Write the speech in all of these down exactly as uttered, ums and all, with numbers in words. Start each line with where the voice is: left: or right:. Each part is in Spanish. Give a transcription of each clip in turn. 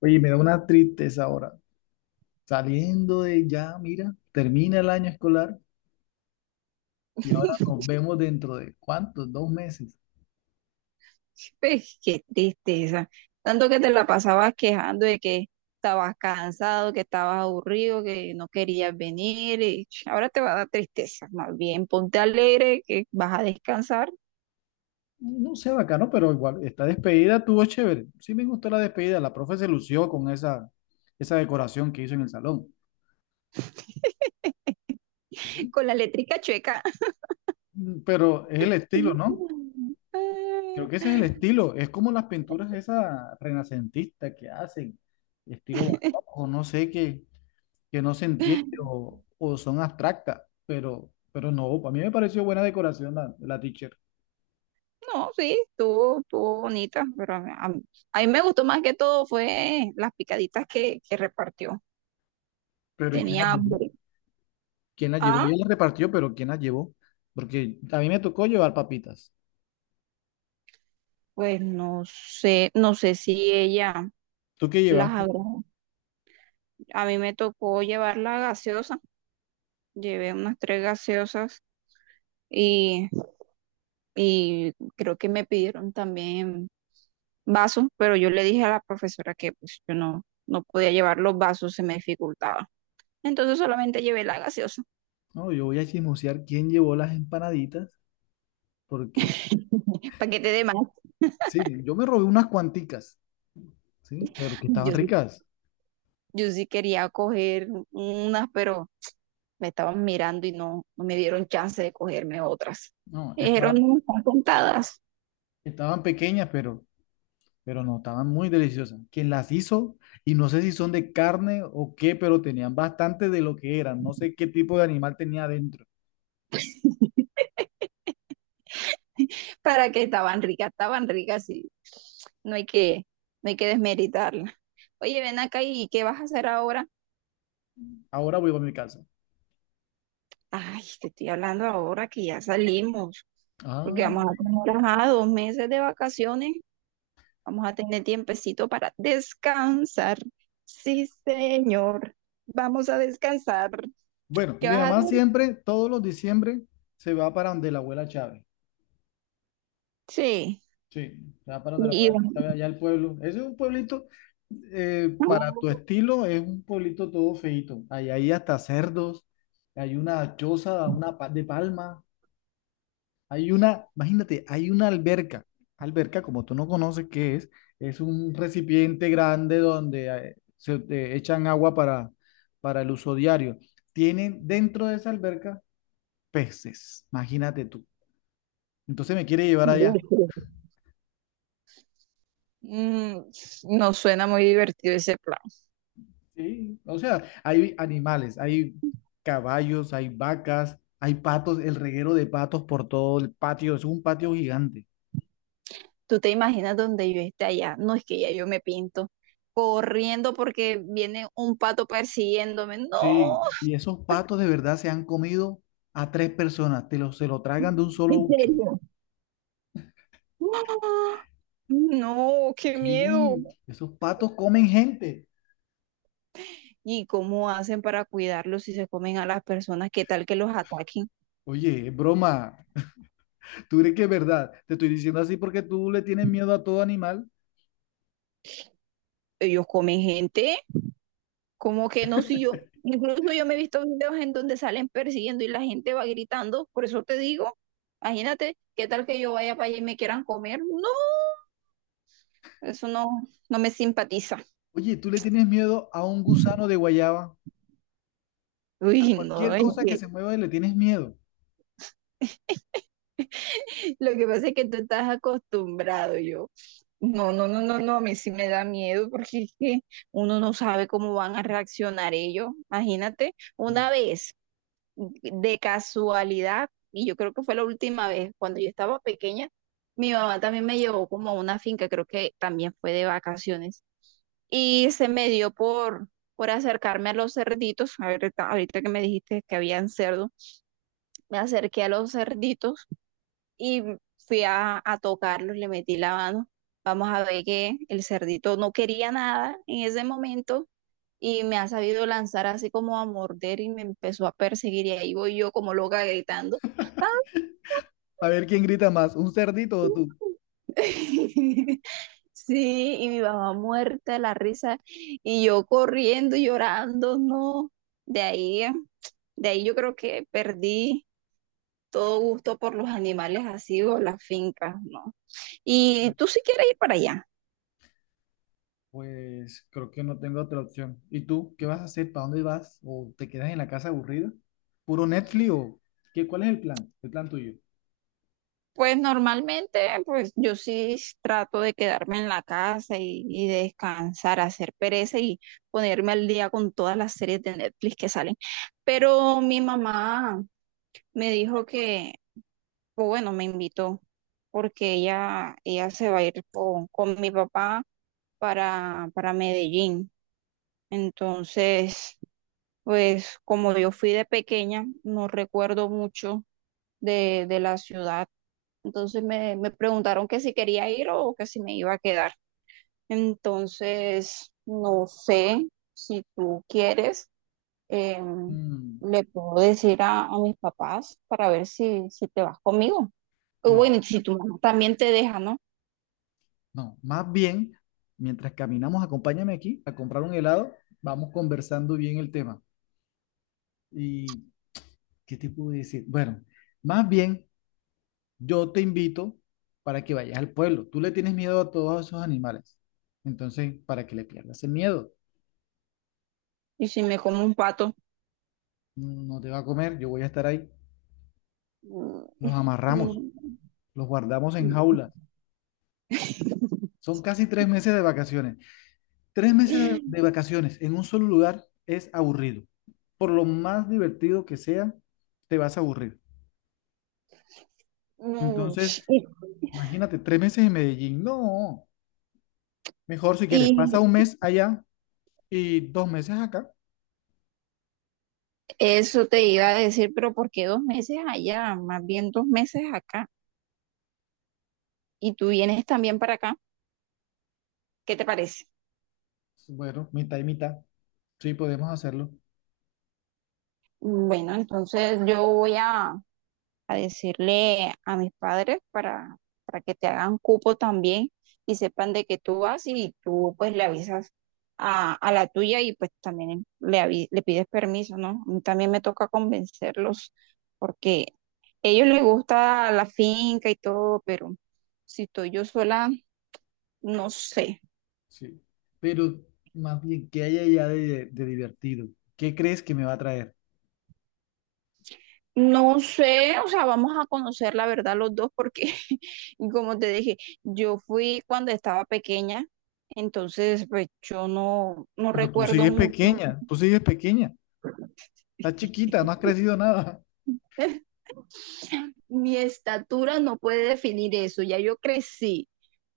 left: Oye, me da una tristeza ahora. Saliendo de ya, mira, termina el año escolar y ahora nos vemos dentro de ¿cuántos? Dos meses.
right: Pues, qué tristeza. Tanto que te la pasabas quejando de que estabas cansado, que estabas aburrido, que no querías venir y ch, ahora te va a dar tristeza. Más bien, ponte alegre que vas a descansar.
left: No sé, bacano, pero igual, esta despedida tuvo chévere. Sí me gustó la despedida. La profe se lució con esa, esa decoración que hizo en el salón.
right: Con la eléctrica chueca.
left: Mm, Pero es el estilo, ¿no? Creo que
right: Ah,
left: ese es el estilo. Es como las pinturas esas renacentistas que hacen, estilo barroco, no sé qué, que no se entiende o, o son abstractas, pero, pero no, a mí me pareció buena decoración la, la teacher.
right: no, sí, estuvo, estuvo bonita, pero a, a- mí a mí me gustó más que todo fue las picaditas que, que repartió.
left: Pero ¿y quién la
right: Tenía
left: llevó?
right: hambre.
left: ¿Quién la llevó? Ella
right: Ah,
left: la repartió, pero ¿quién la llevó? Porque a mí me tocó llevar papitas.
right: pues no sé, no sé si ella
left: ¿Tú qué
right: las
left: llevaste?
right: habrá. A mí me tocó llevar la gaseosa, llevé unas tres gaseosas y, y creo que me pidieron también vasos, pero yo le dije a la profesora que pues yo no, no podía llevar los vasos, se me dificultaba. Entonces solamente llevé la gaseosa,
left: No, yo voy a chismosear quién llevó las empanaditas, porque
right: paquete de más.
left: sí, yo me robé unas cuanticas, ¿sí? Pero que estaban
right: Yo sí,
left: ricas.
right: yo sí quería coger unas, pero me estaban mirando y no, no me dieron chance de cogerme otras.
left: No,
right: Me dijeron,
left: esta-
right: no, están contadas.
left: Estaban pequeñas, pero pero no, estaban muy deliciosas. Quien las hizo, y no sé si son de carne o qué, pero tenían bastante de lo que eran. No sé qué tipo de animal tenía adentro.
right: Para que estaban ricas, estaban ricas y no hay que, no hay que desmeritarla. Oye, ven acá, y ¿qué vas a hacer ahora?
left: Ahora voy a mi casa.
right: Ay, te estoy hablando ahora que ya salimos, porque
left: Ah,
right: vamos a tener, ajá, dos meses de vacaciones, vamos a tener tiempecito para descansar. Sí, señor, vamos a descansar.
left: bueno,
right: ¿Qué
left: mi
right: vas a hacer?
left: mamá siempre, todos los diciembre, se va para donde la abuela Chávez.
right: Sí.
left: Sí, se va para donde la
right: Y,
left: abuela
right: y-
left: Chávez, allá al pueblo. Ese es un pueblito, eh, para tu estilo, es un pueblito todo feito. Hay hasta cerdos, hay una choza, una pa- de palma. Hay una, imagínate, hay una alberca. Alberca, como tú no conoces qué es, es un recipiente grande donde eh, se eh, echan agua para, para el uso diario. Tienen dentro de esa alberca peces, imagínate tú. Entonces me quiere llevar allá.
right: Mm, no suena muy divertido ese plan.
left: Sí, o sea, hay animales, hay caballos, hay vacas, hay patos, el reguero de patos por todo el patio, es un patio gigante.
right: Tú te imaginas donde yo esté allá. No. Es que ya yo me pinto corriendo porque viene un pato persiguiéndome. No.
left: Sí, y esos patos de verdad se han comido a tres personas, te lo, se lo tragan de un solo
right: ¿En
left: ucho.
right: serio? ¡Ah! No, qué miedo.
left: Sí, esos patos comen gente.
right: ¿Y cómo hacen para cuidarlos si se comen a las personas? ¿Qué tal que los ataquen?
left: Oye, es broma. ¿Tú crees que es verdad? Te estoy diciendo así porque tú le tienes miedo a todo animal.
right: Ellos comen gente. ¿Cómo que no? Si yo, incluso yo me he visto videos en donde salen persiguiendo y la gente va gritando. Por eso te digo, imagínate, ¿qué tal que yo vaya para allá y me quieran comer? No, eso no, no me simpatiza.
left: Oye, tú le tienes miedo a un gusano de guayaba. A
right: Uy, no,
left: cualquier
right: es
left: cosa que
right: que
left: se mueva le tienes miedo.
right: lo que pasa es que tú estás acostumbrado, yo. No, no, no, no, no, a mí sí me da miedo porque es que uno no sabe cómo van a reaccionar ellos. Imagínate, una vez, de casualidad, y yo creo que fue la última vez, cuando yo estaba pequeña, mi mamá también me llevó como a una finca, creo que también fue de vacaciones, y se me dio por, por acercarme a los cerditos, a ver, ahorita ahorita que me dijiste que habían cerdos, me acerqué a los cerditos y fui a, a tocarlos, le metí la mano. Vamos a ver que el cerdito no quería nada en ese momento y me ha sabido lanzar así como a morder y me empezó a perseguir y ahí voy yo como loca gritando. ¡Ah!
left: A ver quién grita más, un cerdito o tú.
right: Sí, y mi mamá muerta de la risa y yo corriendo, llorando, no. De ahí, de ahí yo creo que perdí todo gusto por los animales así o las fincas, ¿no? Y tú si quieres ir para allá.
left: Pues creo que no tengo otra opción. ¿Y tú qué vas a hacer? ¿Para dónde vas? ¿O te quedas en la casa aburrida? ¿Puro Netflix o qué? ¿Cuál es el plan? ¿El plan tuyo?
right: Pues normalmente, pues yo sí trato de quedarme en la casa y, y descansar, hacer pereza y ponerme al día con todas las series de Netflix que salen. Pero mi mamá me dijo que, o bueno, me invitó porque ella, ella se va a ir con, con mi papá para, para Medellín. Entonces, pues como yo fui de pequeña, no recuerdo mucho de, de la ciudad, entonces me, me preguntaron que si quería ir o que si me iba a quedar. Entonces, no sé si tú quieres, em,
left: Mm,
right: le puedo decir a, a mis papás para ver si, si te vas conmigo. O bueno,
left: no,
right: y si tu mamá también te deja, ¿no?
left: no. Más bien, mientras caminamos, acompáñame aquí a comprar un helado. Vamos conversando bien el tema. ¿Y qué te puedo decir? Bueno, más bien, yo te invito para que vayas al pueblo. Tú le tienes miedo a todos esos animales. Entonces, para que le pierdas el miedo,
right: Y si me como un pato.
left: no te va a comer, yo voy a estar ahí.
right: Mm.
left: Los amarramos,
right: Mm.
left: los guardamos en jaulas. Son casi tres meses de vacaciones. Tres meses de, de vacaciones en un solo lugar es aburrido. Por lo más divertido que sea, te vas a aburrir.
right: Mm.
left: Entonces, imagínate, tres meses en Medellín. No, mejor si
right: Y,
left: quieres, pasa un
right: y
left: mes allá y dos meses acá.
right: eso te iba a decir, pero ¿por qué dos meses allá? Más bien dos meses acá. Y tú vienes también para acá. ¿Qué te parece?
left: Bueno, mitad y mitad. Sí, podemos hacerlo.
right: Bueno, entonces yo voy a, a decirle a mis padres para, para que te hagan cupo también y sepan de que tú vas y tú pues le avisas a, a la tuya y pues también le, avi- le pides permiso, ¿no? A mí también me toca convencerlos porque a ellos les gusta la finca y todo, pero si estoy yo sola, no sé.
left: Sí. Pero más bien, ¿qué hay allá de, de divertido? ¿Qué crees que me va a traer?
right: No sé, o sea, vamos a conocer la verdad los dos porque, como te dije, yo fui cuando estaba pequeña, entonces pues yo no, no
left: Pero tú
right: recuerdo
left: sigues
right: mucho.
left: pequeña, tú sigues pequeña, estás chiquita, no has crecido nada.
right: Mi estatura no puede definir eso, ya yo crecí.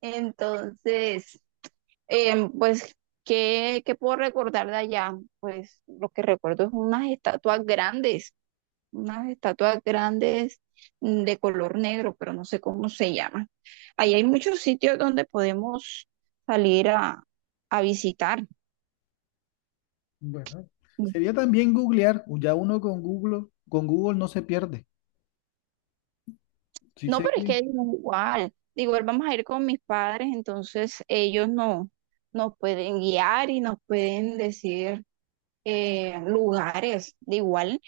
right: Entonces, em, pues, ¿qué, qué puedo recordar de allá? Pues lo que recuerdo es unas estatuas grandes. Unas estatuas grandes, mm, de color negro, pero no sé cómo se llaman. Ahí hay muchos sitios donde podemos salir a, a visitar.
left: Bueno, sería también googlear, o ya uno con Google, con Google no se pierde. Sí
right: No,
left: sé
right: pero es
left: que,
right: que digo, igual, de igual vamos a ir con mis padres, entonces ellos no, nos pueden guiar y nos pueden decir, eh, lugares. De igual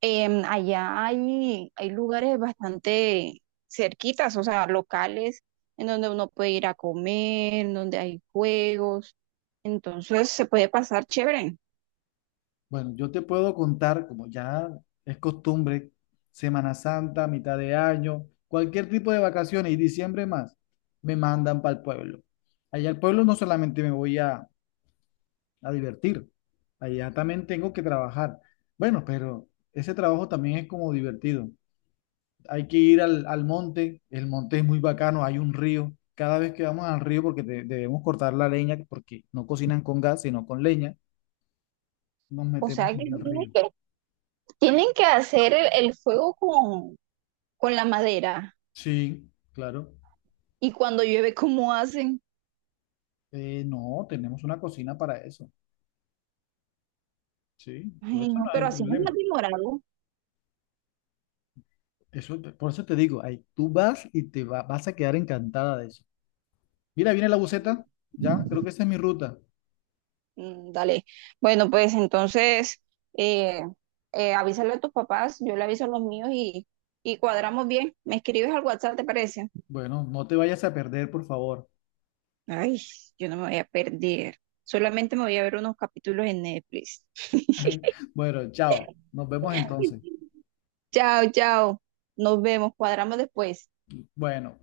right: Em, Allá hay, hay lugares bastante cerquitas, o sea, locales en donde uno puede ir a comer, en donde hay juegos, entonces se puede pasar chévere.
left: bueno, yo te puedo contar, como ya es costumbre, Semana Santa, mitad de año, cualquier tipo de vacaciones y diciembre más, me mandan para el pueblo. Allá al pueblo no solamente me voy a, a divertir, allá también tengo que trabajar. Bueno, pero ese trabajo también es como divertido. Hay que ir al, al monte, el monte es muy bacano, hay un río. Cada vez que vamos al río, porque de- debemos cortar la leña, porque no cocinan con gas, sino con leña, nos
right: O sea
left: metemos
right: que
left: allá al
right: tienen
left: río.
right: que, tienen que hacer el, el fuego con, con la madera.
left: Sí, claro.
right: Y cuando llueve, ¿cómo hacen?
left: Eh, no, tenemos una cocina para eso. Sí, por
right: Ay,
left: eso
right: no,
left: no hay
right: pero
left: el
right: así no es
left: problema.
right: más demorado.
left: Eso, te- por eso te digo, ahí tú vas y te va- vas a quedar encantada de eso. Mira, viene la buceta, ya, creo que esa es mi ruta.
right: Mm, dale. Bueno, pues entonces, eh, eh, avísale a tus papás, yo le aviso a los míos y, y cuadramos bien. ¿Me escribes al WhatsApp, te parece?
left: Bueno, no te vayas a perder, por favor.
right: Ay, yo no me voy a perder. Solamente me voy a ver unos capítulos en Netflix.
left: Bueno, chao. Nos vemos entonces.
right: Chao, chao. Nos vemos. Cuadramos después.
left: Bueno.